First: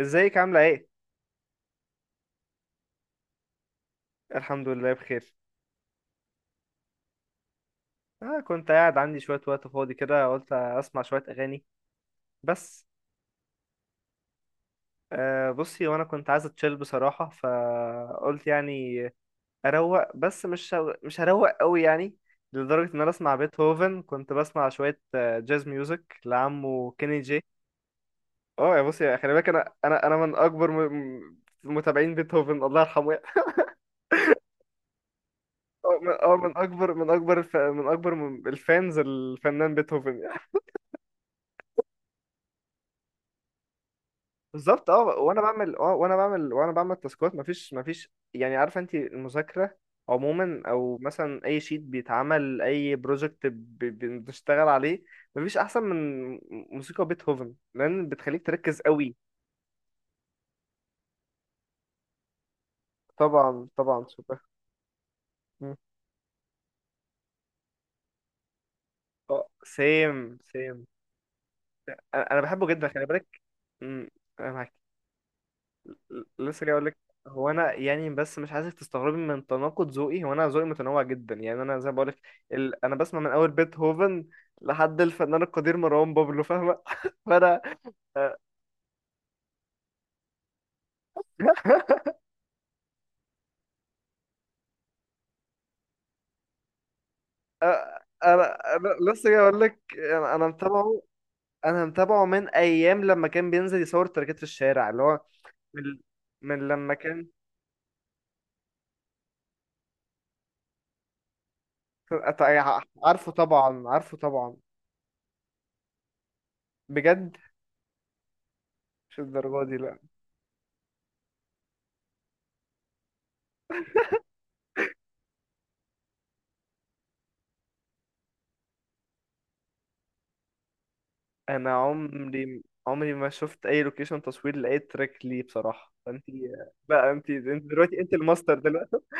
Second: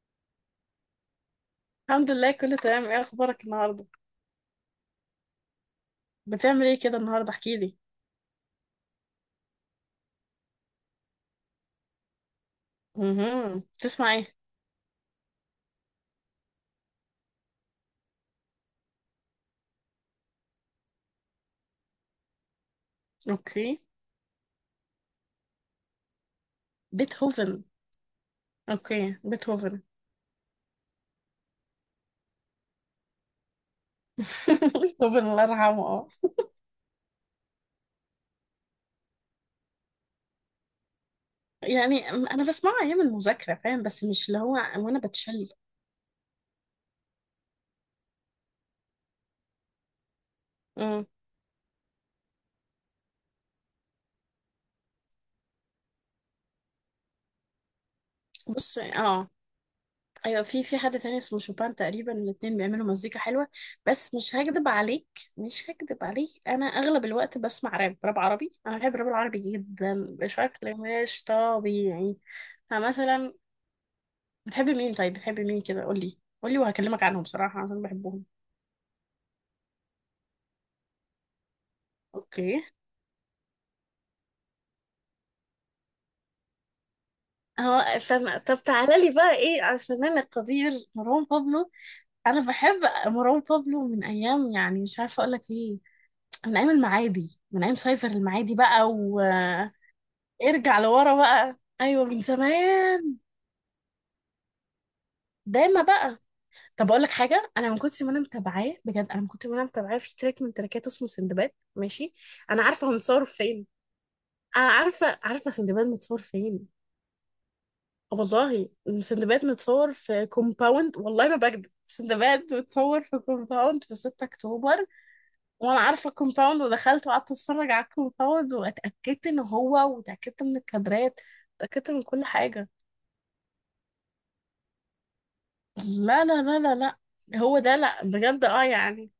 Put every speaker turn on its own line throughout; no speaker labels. ازيك عاملة ايه؟
الحمد لله كله تمام، ايه اخبارك النهارده؟
الحمد لله بخير.
بتعمل ايه كده النهارده احكي لي؟
كنت قاعد عندي شوية وقت فاضي كده، قلت اسمع شوية اغاني بس.
تسمع ايه؟
بصي، وانا كنت عايز اتشيل بصراحة، فقلت يعني اروق، بس مش هروق قوي يعني، لدرجة ان انا اسمع
اوكي.
بيتهوفن. كنت بسمع شوية جاز ميوزك لعمه كيني جي.
بيتهوفن.
اه يا
اوكي
بصي، خلي بالك، انا
بيتهوفن.
انا انا من متابعين بيتهوفن الله يرحمه.
بيتهوفن الله يرحمه،
اه
اه.
من من اكبر الفانز الفنان بيتهوفن.
يعني انا بسمعه ايام المذاكره فاهم، بس مش اللي هو
بالظبط،
وانا
اه وانا
بتشل.
بعمل تاسكات، مفيش يعني، عارفه انت المذاكره عموما، او
امم
مثلا اي شيت بيتعمل، اي بروجكت بنشتغل عليه، مفيش احسن من موسيقى بيتهوفن، لان بتخليك
بص،
تركز قوي.
اه. ايوه، في حد تاني اسمه شوبان تقريبا، الاتنين بيعملوا مزيكا حلوه.
طبعا طبعا،
بس مش
شبه.
هكدب عليك، مش هكدب عليك، انا اغلب الوقت بسمع راب، راب عربي، انا بحب الراب العربي
اه
جدا
سيم
بشكل
سيم،
مش طبيعي.
انا بحبه جدا، خلي
فمثلا
بالك. مم، أنا
بتحبي
معاك.
مين؟ طيب بتحبي مين كده قولي؟ قولي
لسه جاي اقول لك.
وهكلمك عنهم
هو
بصراحة
انا
عشان
يعني،
بحبهم.
بس مش عايزك تستغربي من تناقض ذوقي. هو انا ذوقي متنوع جدا يعني. انا زي ما بقول لك،
اوكي.
انا بسمع من اول بيتهوفن لحد الفنان القدير مروان بابلو، فاهمه؟ فانا
هو
آه،
استنى، طب تعالى لي بقى ايه على الفنان القدير مروان بابلو؟ انا بحب مروان بابلو من ايام، يعني مش عارفة اقول لك ايه، من ايام المعادي، من ايام سايفر المعادي
انا
بقى
لسه جاي اقول
وارجع
لك. انا متابعه،
لورا بقى.
انا
ايوه من
متابعه من ايام
زمان.
لما كان بينزل يصور تركات في الشارع، اللي هو
دايما
من,
بقى.
من
طب
لما
اقول لك
كان.
حاجه، انا من كنت ما انا متابعاه، بجد انا من كنت ما انا متابعاه، في تراك من تراكاته اسمه سندباد، ماشي؟ انا عارفه هو متصور
عارفه
فين.
طبعا، عارفه طبعا.
انا عارفه سندباد متصور فين.
بجد،
والله،
مش
سندباد
الدرجه دي
متصور
لا.
في كومباوند، والله ما بكدب، سندباد متصور في كومباوند في 6 اكتوبر. وانا عارفه الكومباوند، ودخلت وقعدت اتفرج على الكومباوند، واتاكدت ان هو، واتاكدت من الكادرات،
انا
اتاكدت من كل
عمري
حاجه.
عمري ما شفت اي لوكيشن تصوير لاي تراك ليه بصراحه، فانت
لا لا لا لا لا،
بقى، انت
هو
انت
ده،
دلوقتي
لا
انت
بجد
الماستر
اه
دلوقتي.
يعني.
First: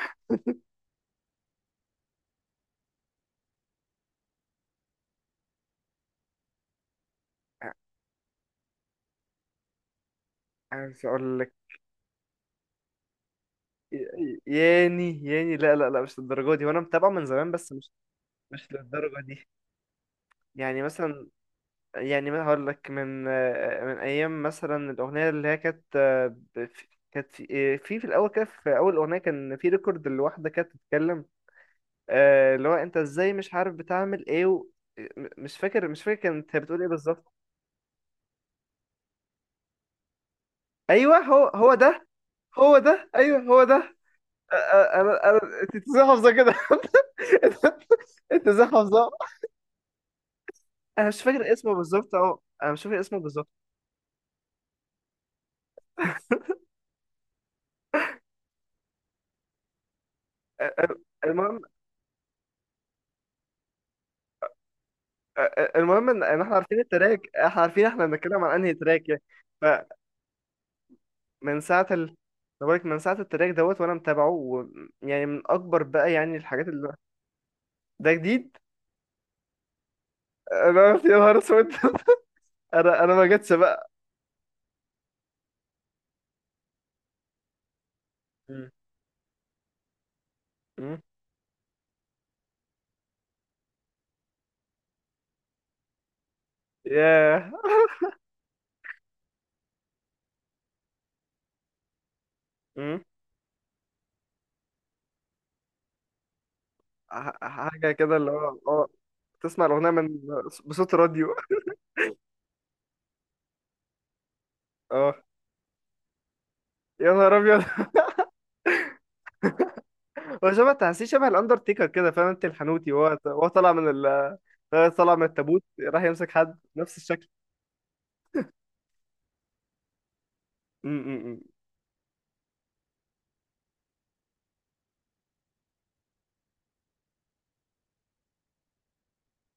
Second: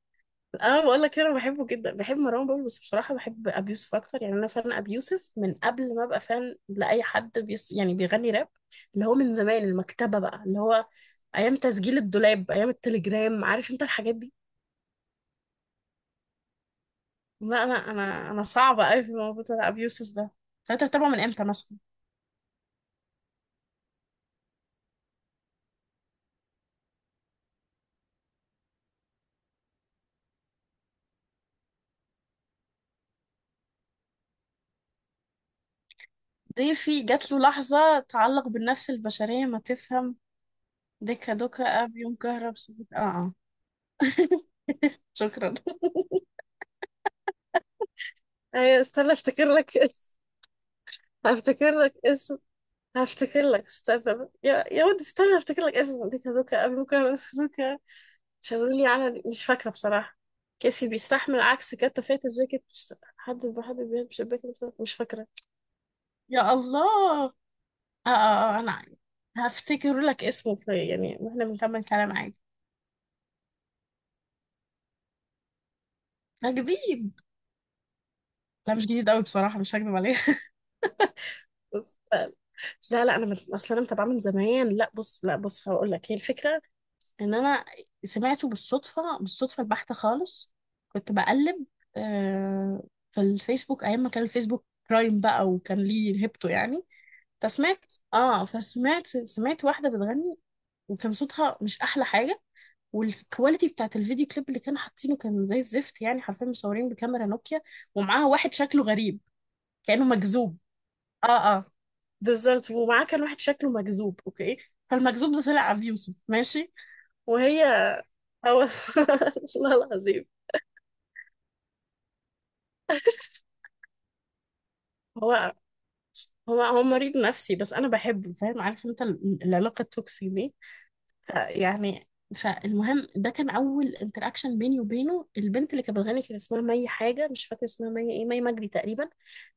انا بقول لك، انا بحبه جدا، بحب مروان بابلو، بس بصراحه بحب ابي يوسف اكتر، يعني انا فان ابي يوسف من قبل ما ابقى فان لاي حد بيس يعني بيغني راب. اللي هو من زمان المكتبه بقى، اللي هو
عايز اقول لك،
ايام تسجيل الدولاب، ايام التليجرام، عارف انت الحاجات دي.
ياني لا لا لا، مش للدرجه دي، وانا متابعه من زمان،
لا
بس
انا
مش،
انا انا
مش
صعبه قوي في
للدرجه
الموضوع
دي.
بتاع ابي يوسف ده.
يعني
فانت بتابعه من
مثلا،
امتى مثلا؟
يعني ما هقول لك من من ايام مثلا الاغنيه اللي هي كانت كانت في في الاول كده، في اول اغنيه كان في ريكورد لواحده كانت بتتكلم. اللي هو انت ازاي مش عارف بتعمل ايه و... م- مش فاكر مش فاكر كانت هي بتقول ايه
ضيفي
بالظبط.
جات له لحظه تعلق بالنفس البشريه ما تفهم،
ايوه،
دكا
هو
دوكا
هو
اب
ده.
يوم كهرب
هو
سبت اه
ده،
آه.
ايوه هو ده. آه، آه، انا انا
شكرا.
انت ازاي حافظه كده؟ انت، أنت ازاي
ايوه
حافظه؟
استنى افتكر لك اسم،
انا مش فاكر
افتكر
اسمه
لك
بالظبط،
اسم.
اهو انا مش فاكر اسمه
هفتكر
بالظبط.
لك استنى بقى. يا يا ودي، استنى هفتكر لك اسمه، دي كادوكا ابوكا راسلوكا، شاورولي على دي. مش فاكره بصراحه.
آه،
كيسي
آه،
بيستحمل
المهم
عكس كتة فات الجاكيت مش حد بحد بيلبس شباك. مش فاكره.
المهم ان
يا
احنا عارفين التراك،
الله.
احنا عارفين احنا
آه, آه,
بنتكلم
آه
عن انهي
انا
تراك يعني.
هفتكر لك اسمه، في يعني واحنا
فمن
بنكمل
ساعه
كلام
ال
عادي.
بقولك من ساعه التراك دوت وانا متابعه يعني من اكبر بقى، يعني
ده
الحاجات اللي،
جديد؟
ده جديد.
لا مش جديد قوي بصراحه، مش هكدب عليك.
انا قلت يا نهار اسود.
بس
انا
لا لا،
ما
انا
جاتش
اصلا انا
بقى.
متابعه من زمان. لا بص، لا بص هقول لك، هي الفكره ان انا سمعته
مم.
بالصدفه، بالصدفه البحته خالص.
مم.
كنت بقلب آه، في الفيسبوك ايام ما كان الفيسبوك برايم بقى وكان ليه هيبته يعني.
ياه.
فسمعت واحده بتغني، وكان صوتها مش احلى حاجه،
مم.
والكواليتي بتاعت الفيديو كليب اللي كانوا حاطينه كان زي الزفت، يعني حرفيا مصورين بكاميرا نوكيا،
حاجه كده
ومعاها
اللي
واحد
هو
شكله
اه،
غريب
تسمع الاغنيه
كأنه
من
مجذوب.
بصوت راديو.
اه اه بالظبط، ومعاه كان واحد شكله مجذوب، اوكي؟
اه
فالمجذوب ده طلع ابي يوسف، ماشي.
يا نهار ابيض.
وهي، هو والله العظيم.
هو شبه، تحسيه شبه الاندرتيكر كده، فاهم انت الحنوتي، وهو، طالع من طالع من
هو
التابوت راح يمسك حد
هو
نفس
مريض
الشكل.
نفسي بس انا بحبه فاهم، عارف انت العلاقه التوكسي دي.
م- م- م.
يعني فالمهم، ده كان اول انتراكشن بيني وبينه. البنت اللي كانت بتغني كان اسمها مي حاجه، مش فاكره اسمها مي ايه، مي مجدي تقريبا.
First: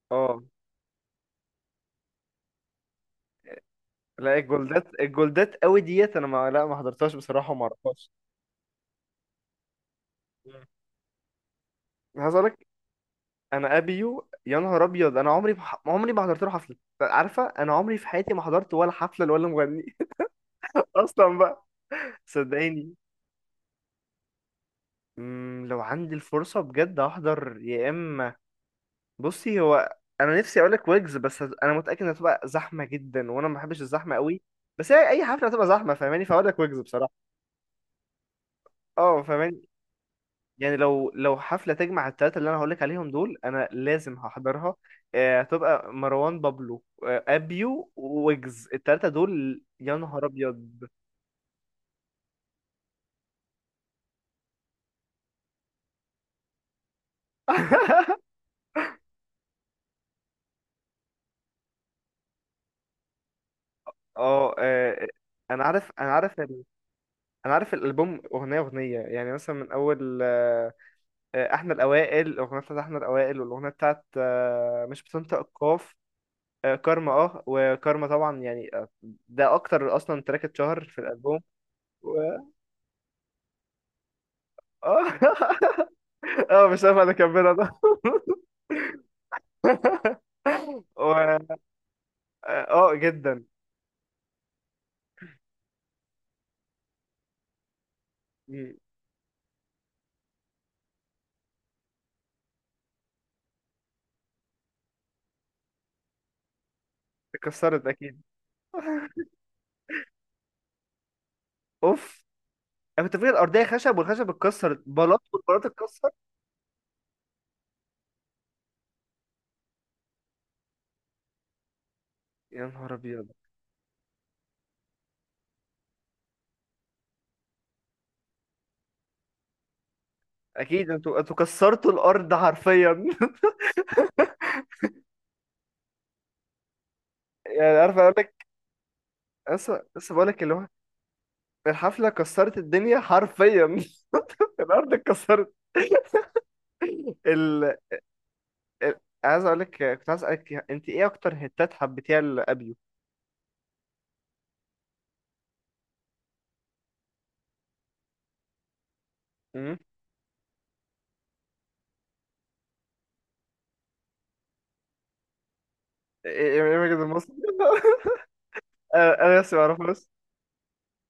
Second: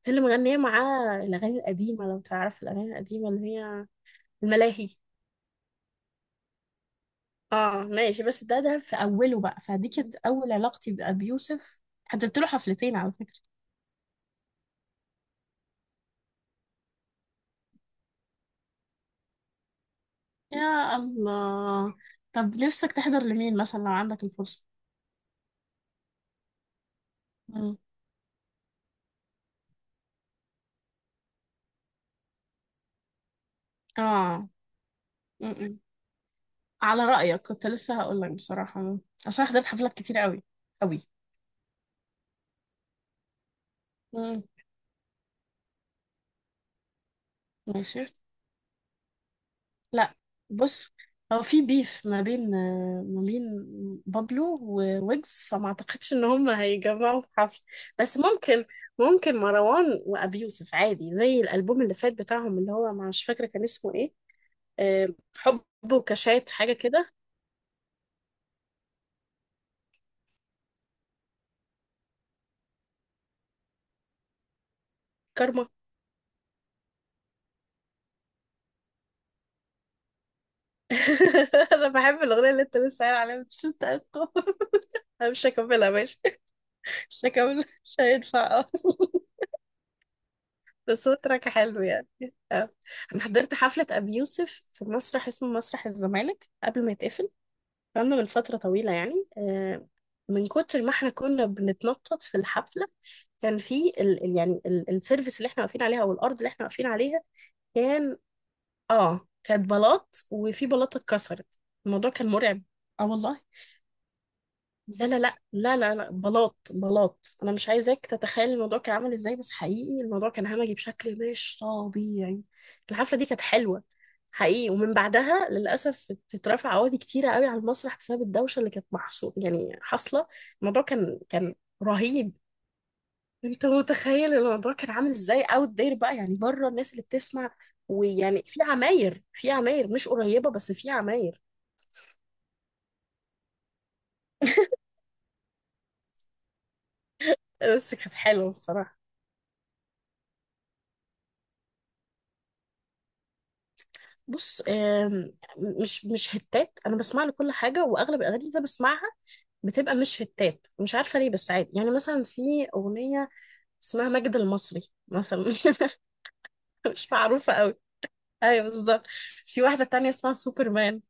دي اللي
اه
مغنيه معاه الاغاني القديمه، لو تعرف الاغاني القديمه اللي هي
لا، الجولدات،
الملاهي.
الجولدات قوي ديت، انا ما، لا ما حضرتهاش بصراحه وما
اه
اعرفهاش.
ماشي، بس ده في اوله بقى، فدي كانت اول
مم.
علاقتي بأبي يوسف.
عايز
حضرت
اقول
له
لك،
حفلتين على فكره.
انا ابيو يا نهار ابيض. انا عمري ما حضرت له حفله. عارفه انا عمري في حياتي ما حضرت ولا حفله ولا مغني.
يا
اصلا بقى،
الله. طب نفسك
صدقيني.
تحضر لمين مثلا لو عندك الفرصة؟
لو عندي الفرصه بجد احضر
مم.
يا اما، بصي هو انا نفسي اقول لك ويجز، انا متاكد انها تبقى زحمه جدا، وانا ما بحبش الزحمه قوي،
اه،
بس هي اي حفله هتبقى
مم.
زحمه فاهماني، فاقول لك ويجز
على
بصراحه.
رأيك، كنت لسه هقول لك بصراحة، مم،
اه
عشان
فاهماني.
حضرت حفلات كتير قوي.
يعني
قوي.
لو حفلة تجمع التلاتة اللي أنا هقولك عليهم دول، أنا لازم
مم.
هحضرها. هتبقى مروان بابلو، أبيو،
ماشي.
ويجز، التلاتة دول يا
لا،
نهار أبيض.
بص، هو في بيف ما بين، ما بين بابلو وويجز، فما اعتقدش ان هم هيجمعوا في حفل. بس ممكن، ممكن مروان وابي يوسف عادي، زي الالبوم اللي فات بتاعهم اللي هو مش فاكرة كان اسمه ايه.
اه،
آه، حب
أنا عارف أنا عارف
وكاشات
ال-
حاجة كده.
أنا عارف الألبوم. أغنية يعني مثلا، من أول إحنا الأوائل، الأغنية بتاعت إحنا الأوائل، والأغنية بتاعت مش بتنطق
كارما.
القاف، كارما، اه وكارما طبعا يعني، ده أكتر أصلا تراك اتشهر في الألبوم.
انا
و...
بحب الاغنيه اللي انت لسه قايل عليها مش انت أقوى.
اه.
انا مش هكملها ماشي.
اه مش عارف
مش
اكملها
هكملها،
ده.
مش هينفع اه. بس هو
و...
تراك حلو يعني. اه.
اه
انا
جدا.
حضرت حفله ابي يوسف في مسرح اسمه مسرح الزمالك قبل ما يتقفل. كان من فتره
مم.
طويله يعني، من كتر ما احنا كنا بنتنطط في الحفله، كان في السيرفيس اللي احنا واقفين عليها، او الارض اللي احنا واقفين عليها
اتكسرت
كان،
اكيد.
اه، كانت بلاط، وفي بلاطه اتكسرت. الموضوع
اوف،
كان مرعب. اه
انا كنت فاكر
والله.
الارضيه خشب، والخشب اتكسرت
لا لا
بلاط،
لا
والبلاط
لا لا
اتكسر.
لا، بلاط بلاط، انا مش عايزاك تتخيل الموضوع كان عامل ازاي، بس حقيقي الموضوع كان همجي بشكل مش طبيعي.
يا نهار
الحفله دي
ابيض،
كانت حلوه حقيقي، ومن بعدها للاسف اترفع عقود كتيره قوي على المسرح بسبب الدوشه اللي كانت محصو يعني حاصله. الموضوع
اكيد انتوا،
كان
انتوا
كان
كسرتوا
رهيب.
الارض حرفيا.
انت متخيل الموضوع كان عامل ازاي اوت داير بقى، يعني بره الناس اللي بتسمع،
يعني عارف اقول
ويعني
لك،
في عماير، في
لسه،
عماير مش
لسه بقول لك
قريبه
اللي هو،
بس في عماير.
الحفله كسرت الدنيا حرفيا. الارض اتكسرت. ال...
بس كانت حلوه بصراحه.
عايز اقول لك، كنت عايز اسالك انت ايه اكتر هتات حبيتيها لابيو؟
بص مش هتات، انا بسمع لكل حاجه، واغلب الاغاني اللي أنا بسمعها
امم،
بتبقى مش هتات، مش عارفه ليه، بس عادي. يعني مثلا في اغنيه اسمها مجد المصري مثلا.
ايه، إيه- إيه المجد
مش
المصري؟
معروفه قوي. ايوه بالظبط.
انا لسه
في
ما
واحده
اعرفهاش.
تانية اسمها سوبرمان.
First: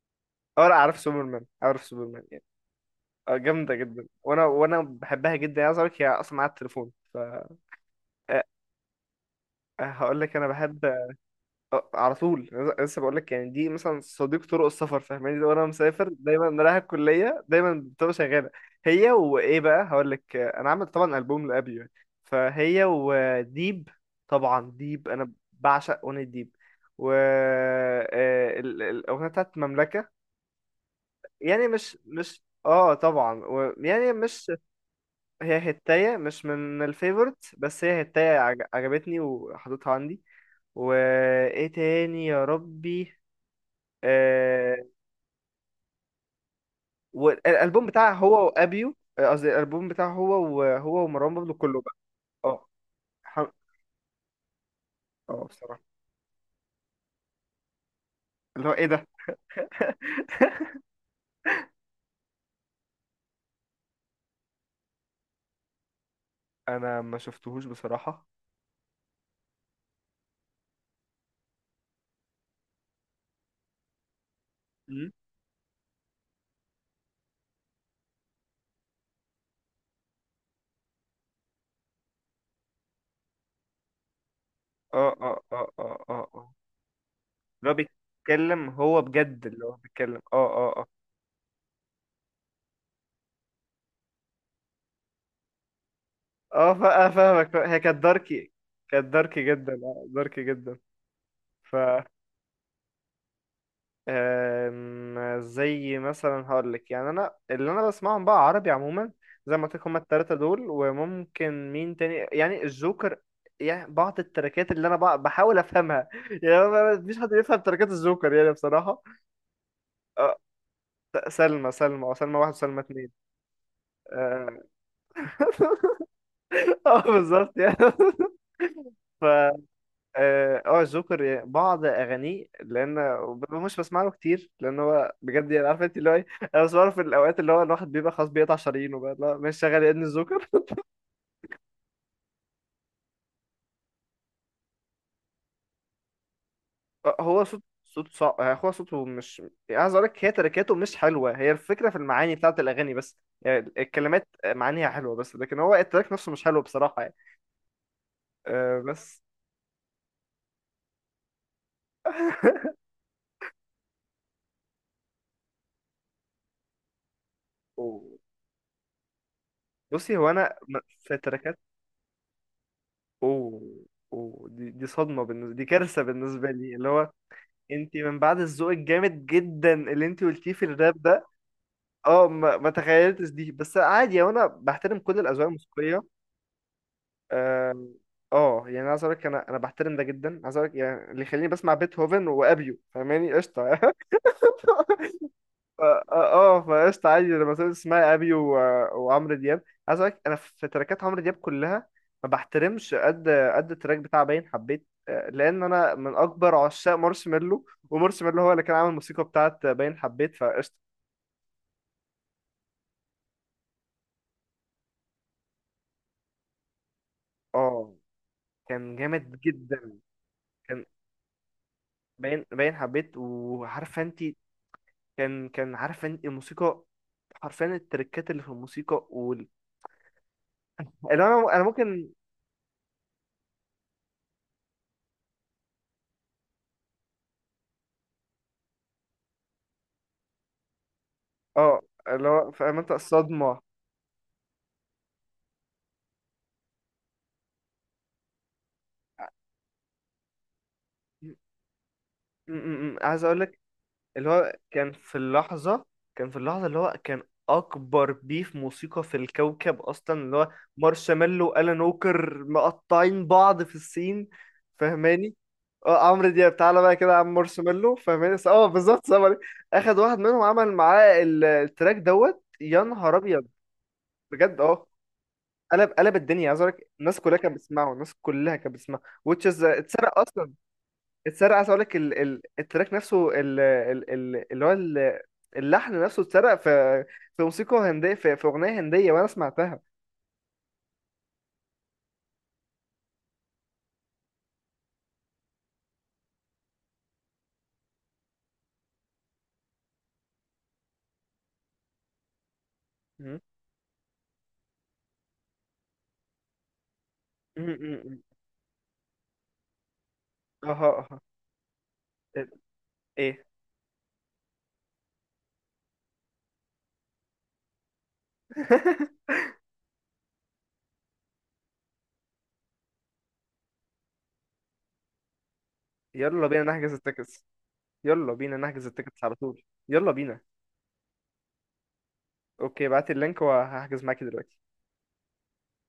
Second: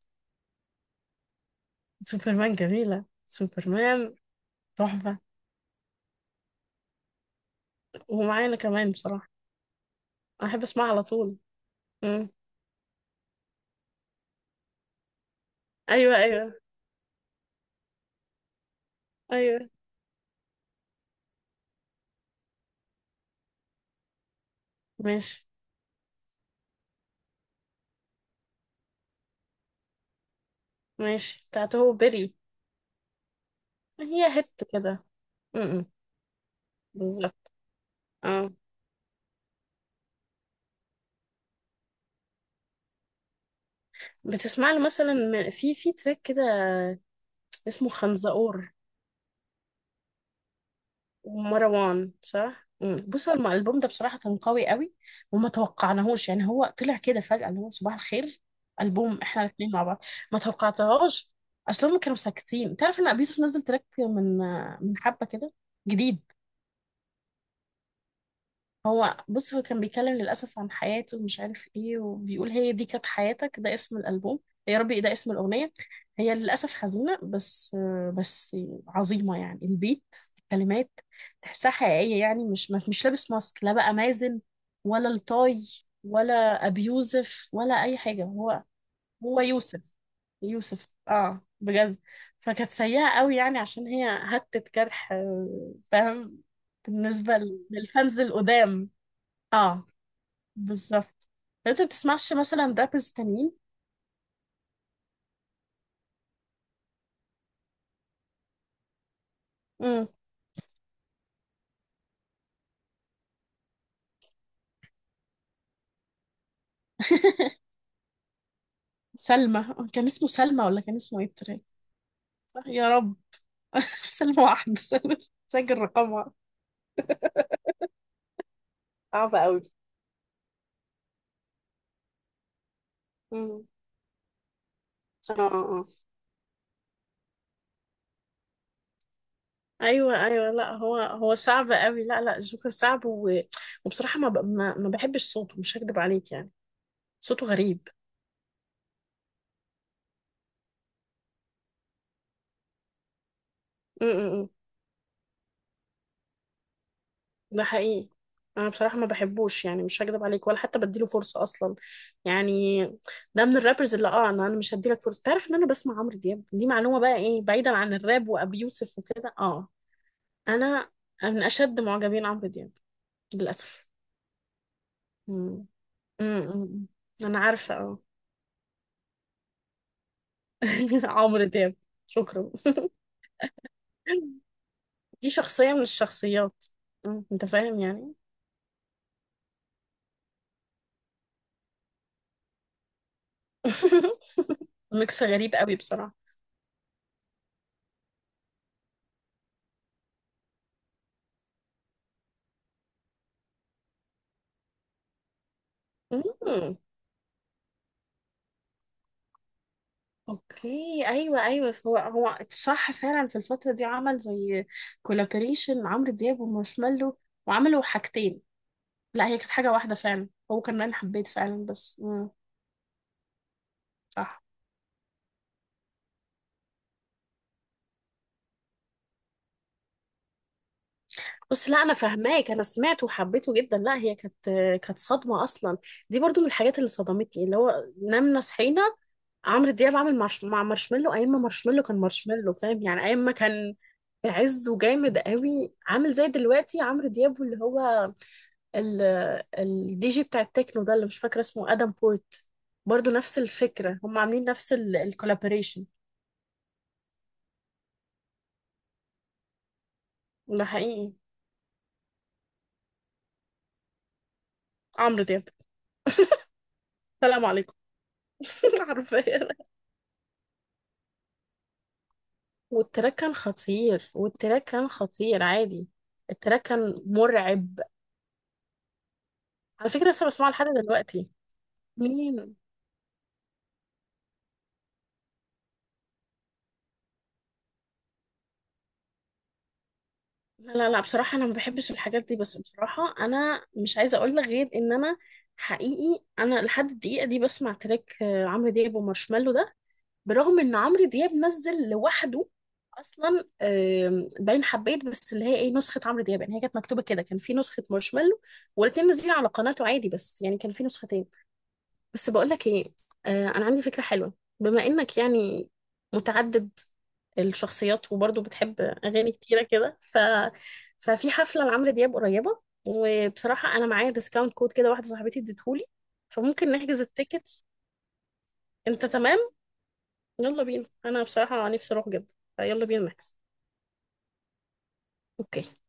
اه لا، عارف سوبرمان، عارف سوبرمان يعني.
سوبرمان جميله،
اه جامدة
سوبرمان
جدا، وانا
تحفه،
بحبها جدا يعني. عايز اقول لك، هي اصلا معايا التليفون، ف أه، أه،
ومعانا كمان بصراحه.
هقول لك انا
أنا احب
بحب
اسمعها على
اه
طول.
على
مم.
طول. أنا لسه بقول لك يعني، دي مثلا صديق طرق السفر فاهماني، وانا مسافر
ايوه.
دايما، رايح الكلية دايما بتبقى شغالة. هي وايه
ايوه
بقى، هقول لك اه، انا عامل طبعا ألبوم لأبي يعني، فهي وديب. طبعا ديب انا
ماشي.
بعشق اغنية ديب، و اه الاغنية بتاعت مملكة.
ماشي
يعني
بتاعته هو
مش،
بيري.
مش اه طبعا و... يعني
هي
مش،
هت كده، م-
هي
م.
هتاية مش من
بالظبط.
الفيفورت، بس هي هتاية
آه.
عجبتني وحطيتها عندي. وايه تاني يا ربي؟
بتسمع له
آه...
مثلا، في في تراك كده
والالبوم
اسمه
بتاعه هو
خنزقور
وابيو، قصدي الالبوم بتاعه هو وهو ومروان بابلو كله بقى.
ومروان،
اه،
صح؟ مم. بص، هو
ح-
الالبوم ده بصراحة كان قوي قوي،
اه
وما
بصراحة.
توقعناهوش يعني، هو طلع كده فجأة اللي هو صباح الخير.
اللي هو ايه ده،
ألبوم احنا الاثنين مع بعض، ما توقعتهاش. اصلا هم كانوا ساكتين، تعرف ان ابيوسف نزل تراك من حبة كده جديد.
انا ما شفتهوش بصراحة.
هو بص، هو كان بيتكلم للأسف عن حياته ومش عارف ايه، وبيقول هي دي كانت حياتك، ده اسم الألبوم، يا ربي
مم.
ده اسم الأغنية. هي للأسف حزينة، بس بس عظيمة يعني. البيت، الكلمات، تحسها حقيقية، يعني مش لابس ماسك، لا بقى مازن، ولا
اه اه
الطاي،
اه اه اه اه،
ولا أبي يوسف
اللي هو
ولا أي حاجة، هو
بيتكلم هو
هو
بجد، اللي هو
يوسف،
بيتكلم اه. اه اه
يوسف اه بجد. فكانت سيئة قوي يعني عشان هي هتت جرح، فاهم،
اه،
بالنسبة
فاهمك. هي كانت
للفانز
داركي،
القدام.
كانت داركي جدا،
اه
اه داركي جدا.
بالظبط. لو انت بتسمعش مثلا رابرز تانيين.
أم، زي مثلا هقولك، يعني انا اللي انا بسمعهم بقى عربي عموما، زي ما قلت لك هما
امم.
التلاتة دول، وممكن مين تاني يعني، الجوكر يعني. بعض التراكات اللي انا بقى بحاول افهمها يعني، أنا مفيش حد بيفهم تراكات الجوكر يعني بصراحة.
سلمى، كان اسمه
أه،
سلمى ولا كان اسمه ايه التراك؟
سلمى، سلمى، او سلمى واحد
صح
وسلمى
يا
اتنين.
رب. سلمى
اه.
واحد سلمى، سجل رقمها.
بالظبط يعني. ف
صعب قوي.
اه، جوكر بعض اغانيه، لان
امم.
مش بسمع له كتير، لان هو
اه
بجد يعني عارف
آه.
انت اللي هو ايه، انا بسمعه في الاوقات اللي هو الواحد بيبقى خلاص بيقطع شرايينه بقى، لا مش شغال يا ابن
ايوه
الجوكر.
ايوه، لا هو هو صعب قوي، لا لا جوكر صعب. و... وبصراحه ما, ب... ما ما بحبش صوته، مش هكدب عليك يعني.
هو
صوته
صوت،
غريب.
صوت صعب، هو صوته مش، يعني عايز اقول لك، هي تركاته مش حلوه، هي الفكره في المعاني بتاعت الاغاني، بس يعني
م-
الكلمات
م- م.
معانيها حلوه، بس لكن هو التراك نفسه مش حلو بصراحه يعني.
ده حقيقي. انا
أه
بصراحه ما
بس.
بحبوش يعني، مش هكدب عليك، ولا حتى بديله فرصه اصلا يعني. ده من الرابرز اللي اه، انا مش هديلك فرصه، تعرف ان انا بسمع عمرو دياب؟ دي معلومه بقى، ايه بعيدا عن
أوه.
الراب وابي يوسف وكده، اه.
بصي هو انا
انا
في
من
التراكات.
اشد معجبين عمرو دياب
اوه،
للاسف.
اوه دي، دي صدمه بالنسبه، دي
مم.
كارثه
مم.
بالنسبه لي
مم.
اللي هو،
انا عارفه،
انت
اه.
من بعد الذوق الجامد جدا اللي انت قلتيه في الراب ده.
عمرو دياب،
اه
شكرا.
ما تخيلتش دي، بس عادي وانا بحترم كل
دي
الاذواق
شخصيه من
الموسيقيه.
الشخصيات، مم، انت
اه
فاهم يعني.
اه، يعني عايز اقول لك، انا بحترم ده جدا. عايز اقول لك يعني اللي يخليني بسمع بيتهوفن وابيو، فاهماني؟ قشطه.
ميكس غريب قوي
اه،
بصراحه.
فقشطة. عادي، لما سمعت اسمها ابي وعمرو دياب. عايز اقول لك، انا في تراكات عمرو دياب كلها ما بحترمش قد التراك بتاع باين حبيت، لان انا من اكبر
مم.
عشاق مارشميلو، ومارشميلو هو اللي كان عامل الموسيقى بتاعت باين حبيت، فقشطة.
اوكي. ايوه. هو صح فعلا، في الفتره دي عمل زي كولابوريشن عمرو دياب ومارشميلو، وعملوا
اه
حاجتين.
كان
لا هي
جامد
كانت حاجه واحده
جدا.
فعلا، هو كان
كان
انا حبيت فعلا بس، مم.
باين، باين حبيت، وعارفه انت،
صح.
كان، كان عارفه انت الموسيقى حرفيا، التركات اللي في الموسيقى اللي انا
بس لا انا
ممكن،
فاهماك، انا سمعته وحبيته جدا. لا هي كانت صدمه اصلا. دي برضو من الحاجات اللي صدمتني، اللي هو نمنا صحينا عمرو دياب عامل مع مارشميلو، ايام ما
اه اللي هو
مارشميلو
فاهم
فاهم
انت
يعني، ايام ما
الصدمه.
كان عزه جامد قوي، عامل زي دلوقتي عمرو دياب اللي هو ال الدي جي بتاع التكنو ده اللي مش
م-
فاكرة اسمه ادم بورت.
م- م.
برضو
عايز
نفس
اقول لك،
الفكرة، هم
اللي
عاملين
هو
نفس
كان في اللحظة،
الكولابوريشن.
كان في اللحظة اللي هو كان أكبر بيف موسيقى في الكوكب أصلا، اللي هو
ده حقيقي.
مارشميلو وألان ووكر مقطعين بعض في السين،
عمرو
فاهماني؟
دياب،
اه عمرو دياب تعالى بقى كده يا عم
سلام عليكم.
مارشميلو، فاهماني؟ بالظبط، سمري
حرفيا.
أخد واحد منهم عمل معاه التراك دوت، يا نهار أبيض. بجد
والتراك
اه،
كان خطير عادي.
قلب، قلب الدنيا. عايز
التراك
أقول لك
كان
الناس كلها كانت
مرعب.
بتسمعه، الناس كلها كانت بتسمعه، which is
على فكرة
اتسرق
لسه بسمعه
أصلا.
لحد دلوقتي.
اتسرق. عايز اقول لك
مين؟
التراك نفسه، ال... ال... ال... اللي هو ال... اللحن نفسه اتسرق في، في موسيقى هنديه، في اغنيه هنديه وانا سمعتها.
لا لا لا، بصراحة أنا ما بحبش الحاجات دي، بس بصراحة أنا مش عايزة أقول لك غير إن أنا حقيقي أنا لحد الدقيقة دي بسمع تراك عمرو دياب ومارشميلو ده، برغم ان عمرو دياب نزل لوحده
مم.
اصلا. باين حبيت، بس اللي هي ايه نسخه عمرو دياب يعني، هي كانت مكتوبه كده، كان في
مم.
نسخه
مم.
مارشميلو، والاتنين نازلين على قناته عادي، بس يعني كان في
اها اها.
نسختين. بس بقول لك ايه،
ايه؟
انا عندي فكره حلوه. بما انك يعني متعدد الشخصيات، وبرضه بتحب اغاني كتيره كده، ف ففي حفله لعمرو دياب قريبه، وبصراحه انا معايا ديسكاونت كود كده، واحده صاحبتي اديتهولي،
يلا بينا
فممكن
نحجز
نحجز
التيكتس.
التيكتس.
يلا بينا نحجز
انت
التيكتس على
تمام؟
طول. يلا بينا.
يلا بينا، انا بصراحة نفسي اروح جدا، فيلا
اوكي،
بينا
بعت
نحجز.
اللينك وهحجز معاكي دلوقتي.
اوكي.